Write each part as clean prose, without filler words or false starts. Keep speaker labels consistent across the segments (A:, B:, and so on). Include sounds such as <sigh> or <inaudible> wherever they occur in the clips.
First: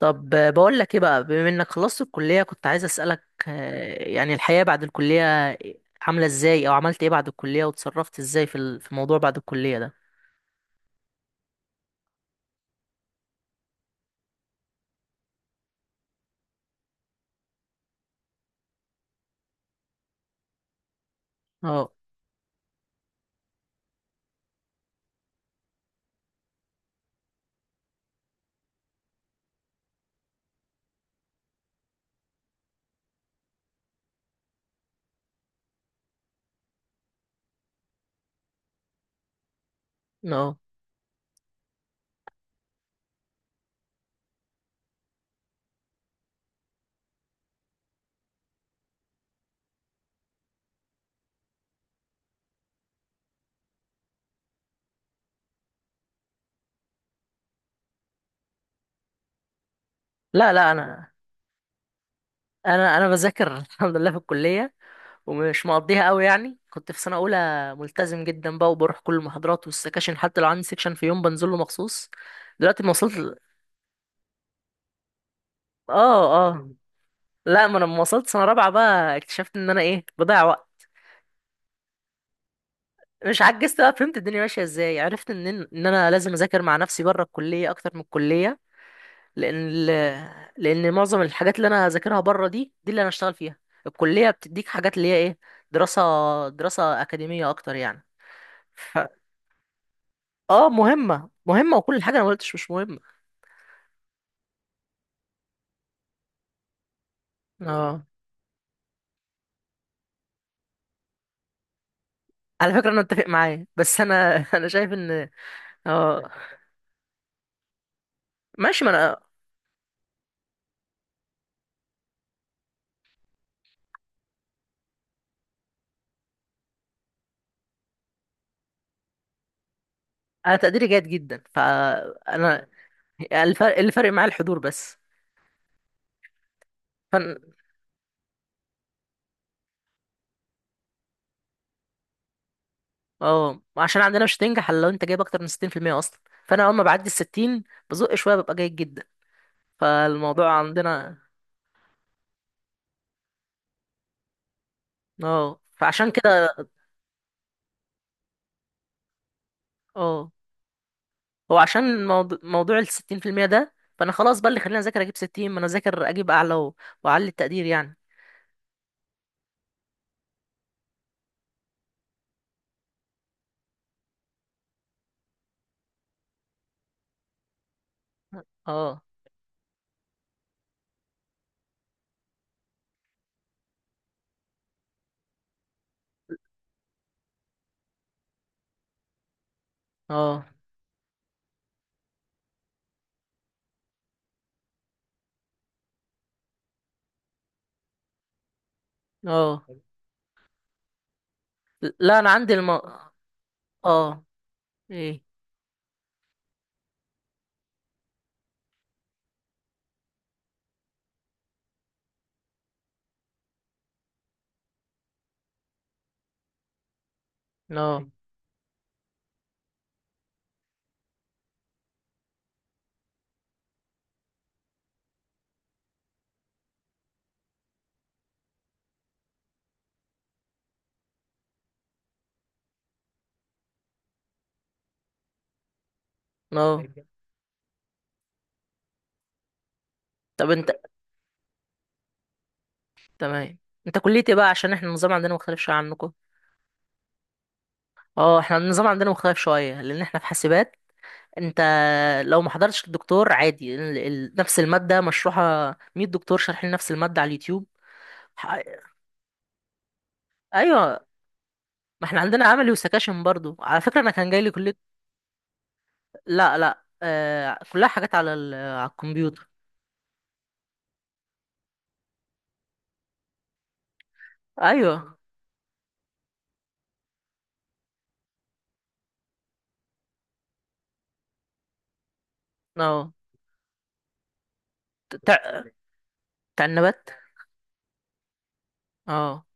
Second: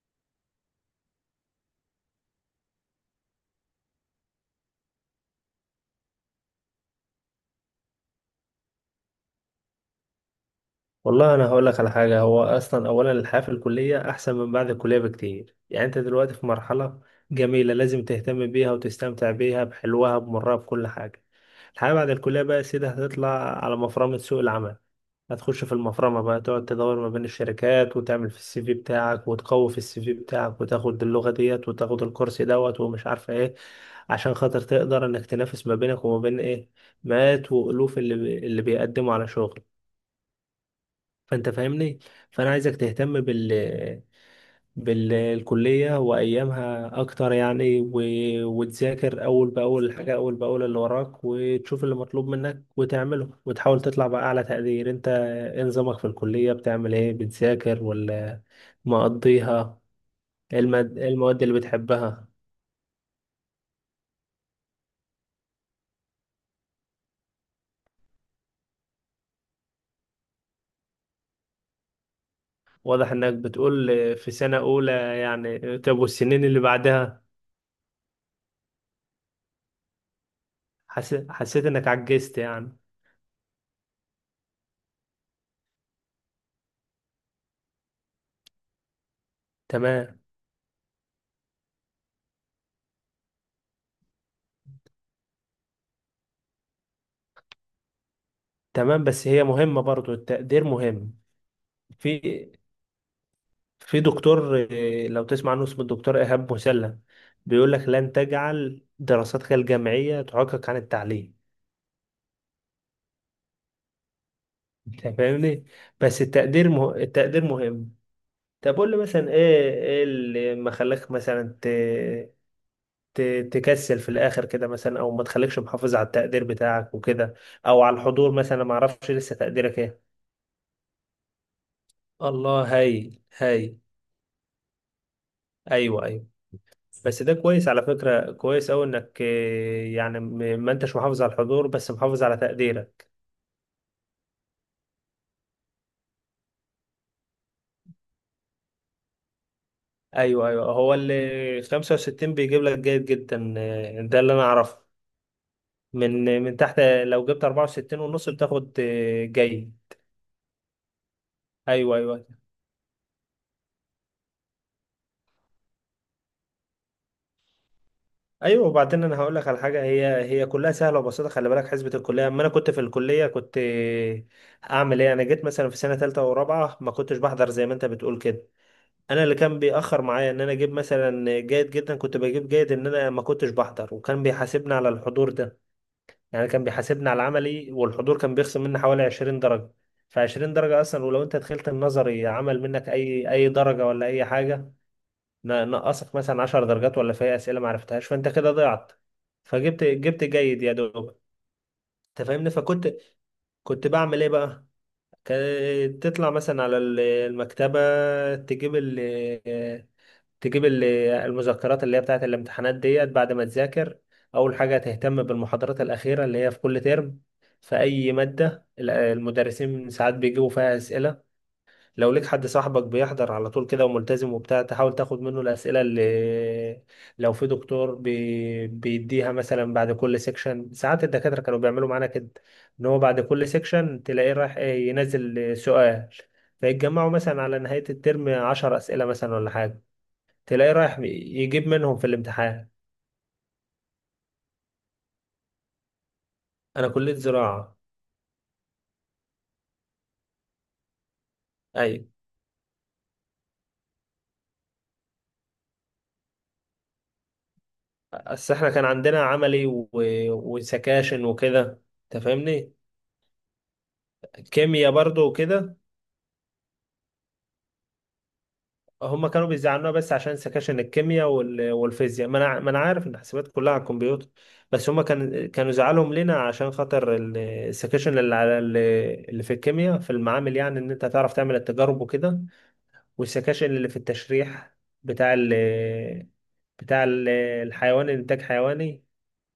A: طب بقول لك ايه بقى بما انك خلصت الكلية، كنت عايز اسألك يعني الحياة بعد الكلية عاملة ازاي او عملت ايه بعد الكلية وتصرفت ازاي في موضوع بعد الكلية ده.
B: والله انا هقول لك على حاجه. هو اصلا اولا الحياه في الكليه احسن من بعد الكليه بكتير، يعني انت دلوقتي في مرحله جميله لازم تهتم بيها وتستمتع بيها بحلوها بمرها بكل حاجه.
A: اه.
B: الحياه بعد الكليه بقى يا سيدي هتطلع على مفرمه سوق العمل. هتخش في المفرمه بقى، تقعد تدور ما بين الشركات وتعمل في السي في بتاعك وتقوي في السي في بتاعك وتاخد اللغه ديت وتاخد الكورس دوت ومش عارفه ايه، عشان خاطر تقدر انك تنافس ما بينك وما بين ايه، مئات والوف اللي بيقدموا على شغل.
A: اه.
B: فانت فاهمني. فانا عايزك تهتم بالكلية وأيامها أكتر يعني وتذاكر أول بأول الحاجة، أول بأول اللي وراك، وتشوف اللي مطلوب منك وتعمله وتحاول تطلع بأعلى تقدير. أنت إيه نظامك في الكلية؟ بتعمل إيه؟ بتذاكر ولا مقضيها؟
A: لا لا
B: إيه
A: انا
B: المواد اللي بتحبها؟
A: انا انا بذاكر <laughs> الحمد لله في الكلية، ومش مقضيها قوي. يعني كنت في سنة اولى ملتزم جدا بقى، وبروح كل المحاضرات والسكاشن، حتى لو عندي سكشن في يوم بنزله مخصوص. دلوقتي ما
B: واضح إنك
A: وصلت.
B: بتقول في سنة أولى، يعني طب والسنين
A: اه
B: اللي
A: اه.
B: بعدها؟
A: لا، ما انا لما وصلت سنة رابعة بقى اكتشفت ان انا ايه، بضيع وقت.
B: حسيت إنك عجزت يعني؟
A: مش عجزت بقى، فهمت الدنيا ماشيه ازاي. عرفت ان انا لازم اذاكر مع نفسي بره الكليه اكتر من الكليه. لان ال...
B: تمام
A: لان معظم الحاجات اللي انا هذاكرها بره دي اللي انا هشتغل فيها. الكليه بتديك حاجات اللي هي ايه، دراسه. دراسه اكاديميه اكتر يعني. ف...
B: تمام، بس هي مهمة برضو، التقدير
A: اه،
B: مهم.
A: مهمه مهمه، وكل حاجه
B: في
A: انا ما قلتش مش مهمه.
B: في دكتور، لو تسمع عنه اسمه الدكتور إيهاب مسلم، بيقول لك
A: اه،
B: لن تجعل دراستك الجامعية تعوقك عن التعليم.
A: على فكره انا متفق معاه، بس انا <laughs> انا شايف
B: انت
A: ان.
B: فاهمني. بس
A: اه.
B: التقدير مهم. طب
A: ماشي، ما
B: قول لي
A: انا.
B: مثلا ايه اللي ما خلاك مثلا ت... تكسل في الاخر كده مثلا، او ما تخليكش محافظ على التقدير بتاعك وكده، او على الحضور مثلا، ما اعرفش لسه تقديرك ايه.
A: انا تقديري جيد جدا،
B: الله،
A: فانا
B: هايل
A: الفرق
B: هايل.
A: اللي فارق معايا الحضور بس.
B: ايوه ايوه، بس ده كويس على فكرة، كويس أوي إنك يعني ما أنتش محافظ على الحضور بس محافظ على تقديرك.
A: اه، عشان عندنا مش هتنجح الا لو انت جايب اكتر من 60% اصلا. فانا اول ما بعدي ال 60 بزق شويه ببقى جيد جدا.
B: أيوه
A: فالموضوع
B: أيوه، هو
A: عندنا.
B: اللي 65 بيجيب لك جيد جدا، ده اللي أنا أعرفه.
A: اه، فعشان
B: من
A: كده.
B: من تحت لو جبت 64 ونص بتاخد جيد.
A: اه، هو
B: أيوه
A: عشان
B: أيوه
A: موضوع ال 60% ده، فانا خلاص بقى اللي خلينا اذاكر اجيب 60. ما انا اذاكر اجيب اعلى واعلي التقدير يعني.
B: أيوه، وبعدين أنا هقول لك على حاجة، هي كلها سهلة وبسيطة، خلي بالك حسبة الكلية. أما أنا كنت في الكلية كنت أعمل إيه. أنا جيت مثلا في سنة تالتة ورابعة ما كنتش بحضر زي ما أنت بتقول كده.
A: اه
B: انا اللي كان بيأخر معايا ان انا اجيب مثلا جيد جدا، كنت بجيب جيد، ان انا ما كنتش بحضر، وكان بيحاسبني على الحضور ده. يعني كان بيحاسبني على العملي، والحضور كان بيخصم مني حوالي 20 درجة. ف
A: اه
B: 20 درجة اصلا، ولو انت دخلت النظري عمل منك اي درجة ولا اي حاجة. نقصك مثلا 10 درجات، ولا في اسئلة ما عرفتهاش فانت كده ضيعت.
A: اه.
B: فجبت جيد يا دوب.
A: لا
B: انت
A: انا
B: فاهمني.
A: عندي الم.
B: فكنت بعمل
A: اه.
B: ايه بقى؟
A: ايه.
B: كانت تطلع مثلا على المكتبة، تجيب تجيب المذكرات اللي هي بتاعت الامتحانات ديت بعد ما تذاكر. أول حاجة تهتم بالمحاضرات الأخيرة اللي هي في كل ترم في
A: لا
B: أي مادة، المدرسين ساعات بيجيبوا فيها أسئلة. لو ليك حد صاحبك بيحضر على طول كده وملتزم وبتاع، تحاول تاخد منه الأسئلة اللي لو في دكتور بيديها مثلا بعد كل سيكشن. ساعات الدكاترة كانوا بيعملوا معانا كده، إن هو بعد كل سيكشن تلاقيه رايح ينزل سؤال،
A: لا.
B: فيتجمعوا مثلا على نهاية الترم 10 أسئلة مثلا ولا حاجة،
A: طب انت.
B: تلاقيه رايح يجيب منهم في الامتحان.
A: تمام. انت كليتي إيه بقى؟ عشان احنا النظام عندنا مختلف شويه عنكم.
B: انا كلية زراعة.
A: اه، احنا النظام عندنا مختلف شويه لان احنا في حاسبات. انت
B: ايوه،
A: لو ما حضرتش الدكتور عادي، نفس المادة مشروحة 100 دكتور شارحين نفس المادة على اليوتيوب.
B: بس
A: ح-.
B: احنا كان عندنا عملي
A: ايوه،
B: وسكاشن وكده.
A: ما احنا
B: انت
A: عندنا عملي
B: فاهمني،
A: وسكاشن برضو على فكرة. انا كان جاي لي كلية.
B: كيمياء برضو وكده.
A: لا لا، آه، كلها حاجات على
B: هما
A: الكمبيوتر.
B: كانوا بيزعلونا بس عشان سكاشن الكيمياء والفيزياء، ما انا عارف ان الحسابات كلها على الكمبيوتر. بس هما
A: ايوه.
B: كانوا زعلهم لنا عشان خاطر السكاشن اللي على اللي في الكيمياء في المعامل، يعني ان انت تعرف تعمل التجارب وكده.
A: اه،
B: والسكاشن اللي في التشريح بتاع ال...
A: بتاع. بتاع
B: بتاع
A: النبات.
B: ال- الحيوان، الانتاج حيواني.
A: اه.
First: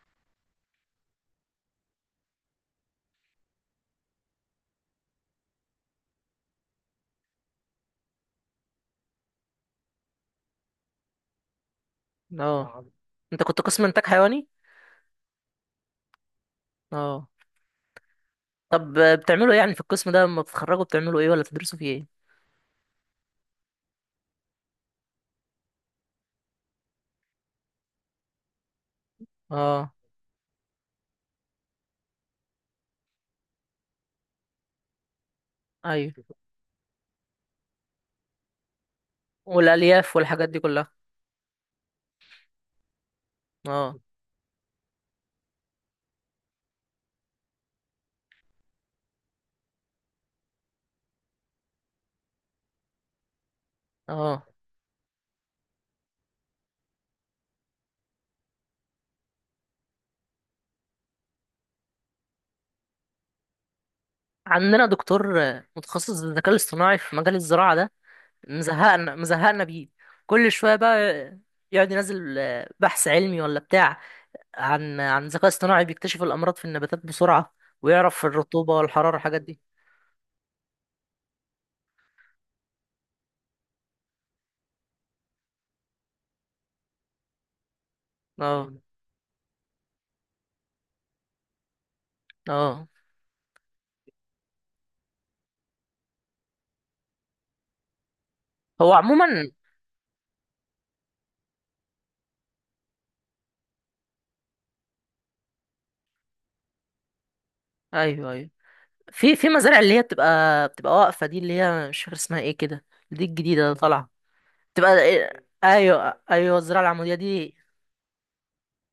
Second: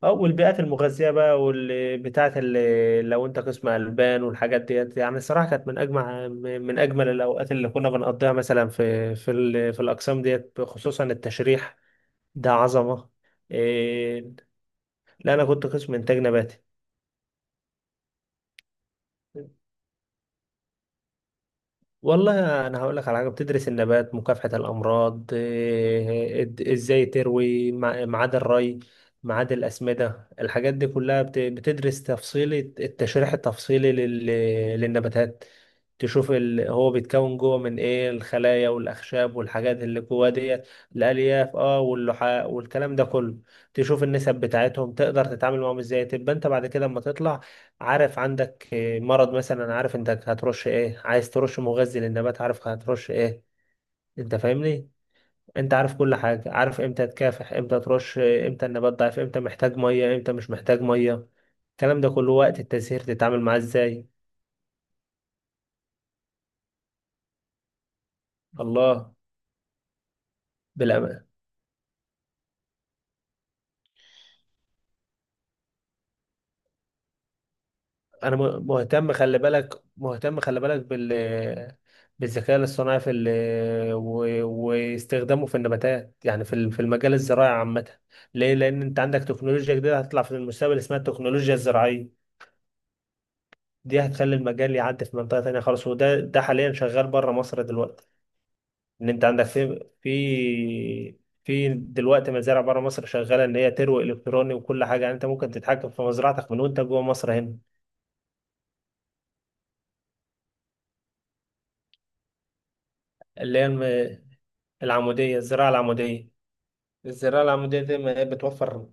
B: اه، والبيئات المغذية بقى، واللي بتاعت اللي لو انت قسم ألبان والحاجات ديت، يعني الصراحة كانت من أجمل الأوقات اللي كنا بنقضيها مثلا في الأقسام ديت، خصوصا التشريح ده
A: اه.
B: عظمة.
A: انت كنت قسم انتاج
B: إيه؟
A: حيواني؟
B: لا أنا كنت قسم إنتاج نباتي.
A: اه. طب بتعملوا ايه يعني في القسم ده لما بتتخرجوا؟ بتعملوا ايه ولا بتدرسوا فيه ايه؟
B: والله انا هقول لك على حاجه، بتدرس النبات، مكافحه الامراض، ازاي تروي، ميعاد الري، ميعاد
A: اه.
B: الاسمده، الحاجات دي كلها بتدرس تفصيل، التشريح التفصيلي للنباتات،
A: ايوه،
B: تشوف هو بيتكون جوه من ايه، الخلايا والاخشاب والحاجات اللي
A: والالياف
B: جوه
A: والحاجات دي
B: ديت.
A: كلها.
B: الالياف، اه، واللحاء والكلام ده كله.
A: اه.
B: تشوف النسب بتاعتهم تقدر تتعامل معاهم ازاي، تبقى انت بعد كده اما تطلع عارف عندك مرض مثلا، عارف انت هترش ايه، عايز ترش مغذي للنبات عارف هترش ايه. انت
A: اه.
B: فاهمني. انت عارف كل حاجة، عارف امتى تكافح، امتى ترش امتى النبات ضعيف، امتى محتاج مية، امتى مش محتاج مية، الكلام ده كله وقت التزهير تتعامل معاه ازاي.
A: عندنا دكتور متخصص بالذكاء الاصطناعي في مجال الزراعة ده.
B: الله.
A: مزهقنا مزهقنا بيه كل شوية بقى.
B: بالأم...
A: يقعد ينزل بحث علمي ولا بتاع عن ذكاء اصطناعي بيكتشف الأمراض في النباتات بسرعة، ويعرف
B: انا
A: الرطوبة والحرارة
B: مهتم خلي
A: والحاجات دي.
B: بالك، مهتم خلي بالك بالذكاء الاصطناعي في و... واستخدامه في النباتات، يعني في في المجال الزراعي عامة. ليه؟
A: اه.
B: لان انت عندك تكنولوجيا جديدة هتطلع في المستقبل اسمها التكنولوجيا الزراعية،
A: اه.
B: دي هتخلي المجال يعدي في منطقة تانية خالص، وده حاليا شغال بره مصر دلوقتي.
A: هو
B: ان انت عندك
A: عموما.
B: في دلوقتي مزارع بره مصر شغالة، ان هي تروي الكتروني وكل حاجة، يعني انت ممكن تتحكم في مزرعتك من وانت جوه مصر هنا.
A: ايوه ايوه، في مزارع اللي هي بتبقى واقفة دي، اللي هي مش فاكر اسمها ايه كده، دي
B: اللي
A: الجديدة
B: هي
A: اللي طالعة. بتبقى.
B: العمودية، الزراعة
A: ايوه
B: العمودية.
A: ايوه، الزراعة العمودية
B: الزراعة
A: دي.
B: العمودية دي ما هي بتوفر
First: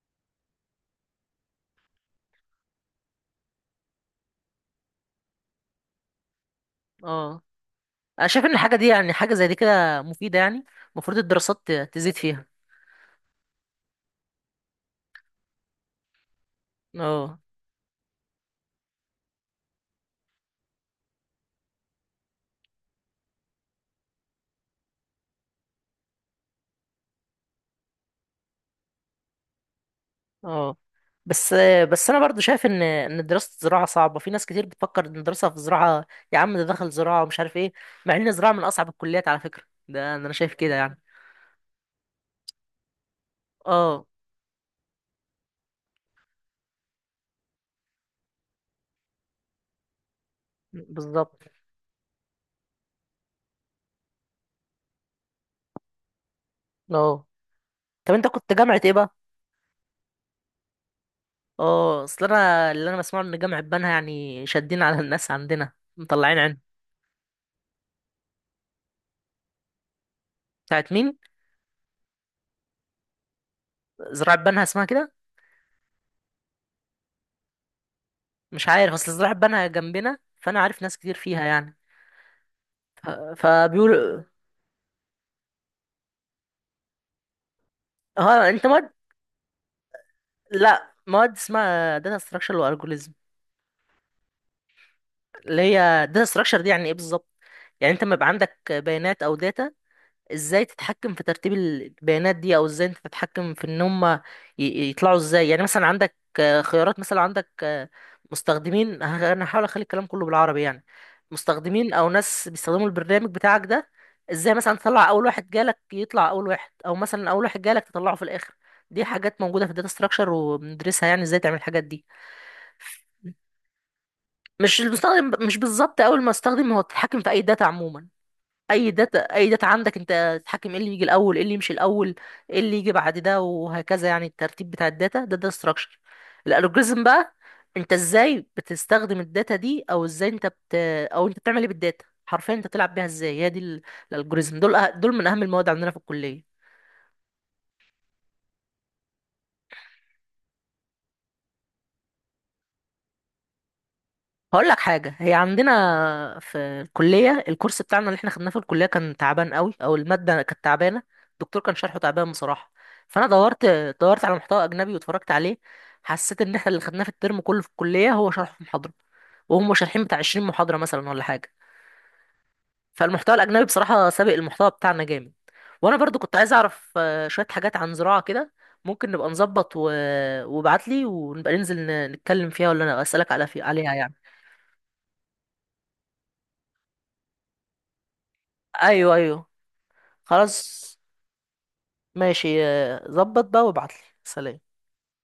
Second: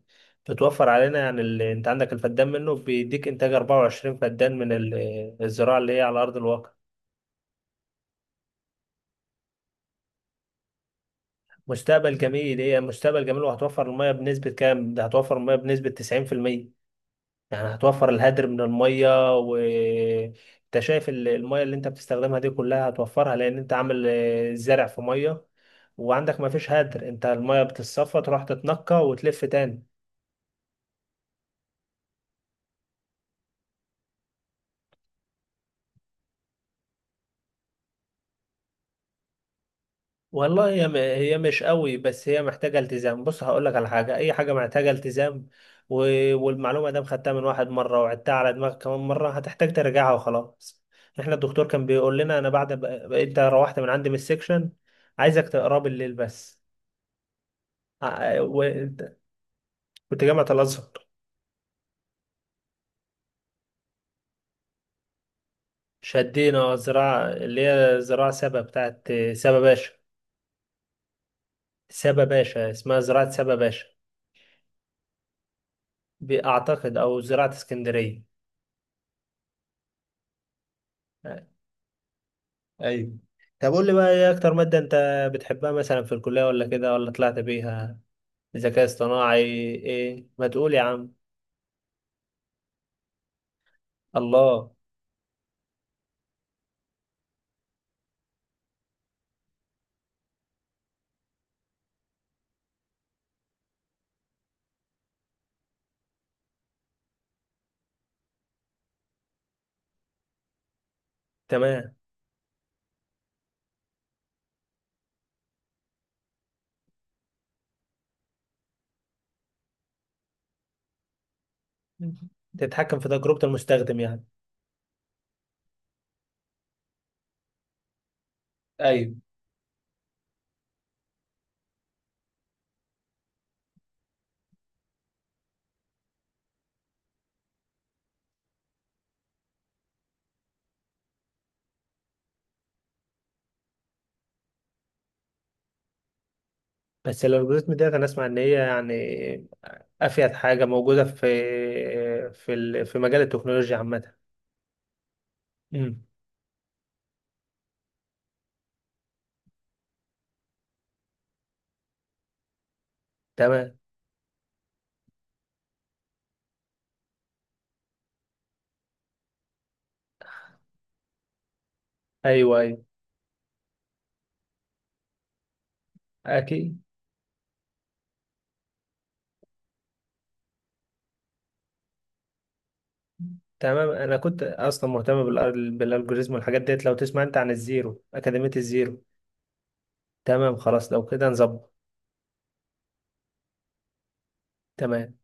B: بتوفر علينا يعني انت عندك الفدان منه بيديك انتاج 24 فدان من الزراعة اللي هي على أرض الواقع.
A: اه. انا شايف ان الحاجه دي يعني، حاجه زي دي كده مفيده يعني، المفروض الدراسات تزيد
B: مستقبل
A: فيها.
B: جميل، هي مستقبل جميل، وهتوفر المية بنسبة كام؟ ده هتوفر المية بنسبة 90%،
A: اه
B: يعني هتوفر الهدر من المية. و انت شايف المية اللي انت بتستخدمها دي كلها هتوفرها، لأن انت عامل زرع في مية، وعندك ما فيش هدر، انت المية بتتصفى تروح تتنقى وتلف تاني.
A: اه. بس. بس انا برضو شايف ان دراسه الزراعه صعبه. في ناس كتير بتفكر ان الدراسه في الزراعه، يا عم ده دخل زراعه ومش عارف ايه، مع ان الزراعه من اصعب الكليات على فكره. ده انا شايف
B: والله
A: كده
B: هي
A: يعني.
B: هي مش قوي، بس هي محتاجة التزام. بص هقول لك على
A: اه.
B: حاجة، أي حاجة محتاجة التزام و... والمعلومة دام خدتها من واحد مرة وعدتها على دماغك كمان مرة هتحتاج ترجعها وخلاص. احنا
A: بالظبط.
B: الدكتور كان بيقول لنا أنا بعد أنت روحت من عندي من السكشن عايزك تقراه بالليل بس.
A: اه. طب انت كنت جامعه ايه بقى؟
B: وأنت كنت جامعة الأزهر.
A: اه، اصل انا اللي انا بسمعه ان جامعه بنها يعني شادين على الناس. عندنا مطلعين عين.
B: شدينا زراعة اللي هي زراعة سبا بتاعت سبا باشا.
A: بتاعت مين؟
B: سبا باشا، اسمها زراعة سبا باشا،
A: زراعه بنها اسمها كده؟
B: بأعتقد أو زراعة اسكندرية.
A: مش عارف، اصل الزراعة اتبنى جنبنا فانا عارف ناس كتير فيها يعني.
B: ايوه. طب قول لي بقى
A: فبيقولوا.
B: ايه اكتر مادة انت بتحبها مثلا في الكلية ولا كده ولا طلعت بيها؟
A: ها، انت
B: ذكاء
A: مواد.
B: اصطناعي؟ ايه ما تقول يا
A: لا،
B: عم.
A: مواد اسمها داتا ستراكشر والجوريزم.
B: الله.
A: اللي هي داتا ستراكشر دي يعني ايه بالظبط؟ يعني انت لما يبقى عندك بيانات او داتا، ازاي تتحكم في ترتيب البيانات دي، او ازاي انت تتحكم في ان هم يطلعوا ازاي. يعني مثلا عندك خيارات، مثلا عندك مستخدمين. انا هحاول اخلي الكلام كله بالعربي يعني. مستخدمين
B: تمام،
A: او ناس بيستخدموا البرنامج بتاعك ده، ازاي مثلا تطلع اول واحد جالك يطلع اول واحد، او مثلا اول واحد جالك تطلعه في الاخر. دي حاجات موجوده في الداتا ستراكشر وبندرسها، يعني ازاي تعمل الحاجات دي.
B: تتحكم في تجربة المستخدم يعني.
A: مش المستخدم، مش بالظبط اول ما استخدم هو، تتحكم في اي داتا عموما. اي
B: ايوه،
A: داتا، اي داتا عندك انت تتحكم ايه اللي يجي الاول، ايه اللي يمشي الاول، ايه اللي يجي بعد ده، وهكذا. يعني الترتيب بتاع الداتا ده، ده ستراكشر. الالجوريزم بقى، انت ازاي بتستخدم الداتا دي، او ازاي انت بت، او انت بتعمل ايه بالداتا. حرفيا انت بتلعب بيها ازاي، هي دي الالجوريزم. دول من اهم المواد عندنا في الكليه.
B: بس الالجوريزم ديت انا اسمع ان هي يعني افيد حاجة موجودة في مجال التكنولوجيا عامة.
A: هقول لك حاجة، هي
B: امم.
A: عندنا في الكلية، الكورس بتاعنا اللي احنا خدناه في الكلية كان تعبان قوي، او المادة كانت تعبانة، الدكتور كان شرحه تعبان بصراحة. فانا دورت.
B: تمام.
A: دورت على محتوى اجنبي واتفرجت عليه، حسيت ان احنا اللي خدناه في الترم كله في الكلية هو شرحه في محاضرة، وهم شارحين بتاع 20 محاضرة مثلا ولا حاجة.
B: ايوه ايوه.
A: فالمحتوى الاجنبي بصراحة سابق المحتوى بتاعنا جامد. وانا برضو كنت عايز
B: اكيد.
A: اعرف شوية حاجات عن زراعة كده. ممكن نبقى نظبط وابعت لي، ونبقى ننزل نتكلم فيها، ولا انا اسالك
B: تمام،
A: عليها يعني.
B: انا كنت اصلا مهتم بالالجوريزم والحاجات ديت، لو تسمع انت عن الزيرو، اكاديمية الزيرو.
A: ايوه ايوه.
B: تمام خلاص،
A: خلاص.
B: لو كده نظبط.
A: ماشي، ظبط بقى وابعتلي. سلام.
B: تمام.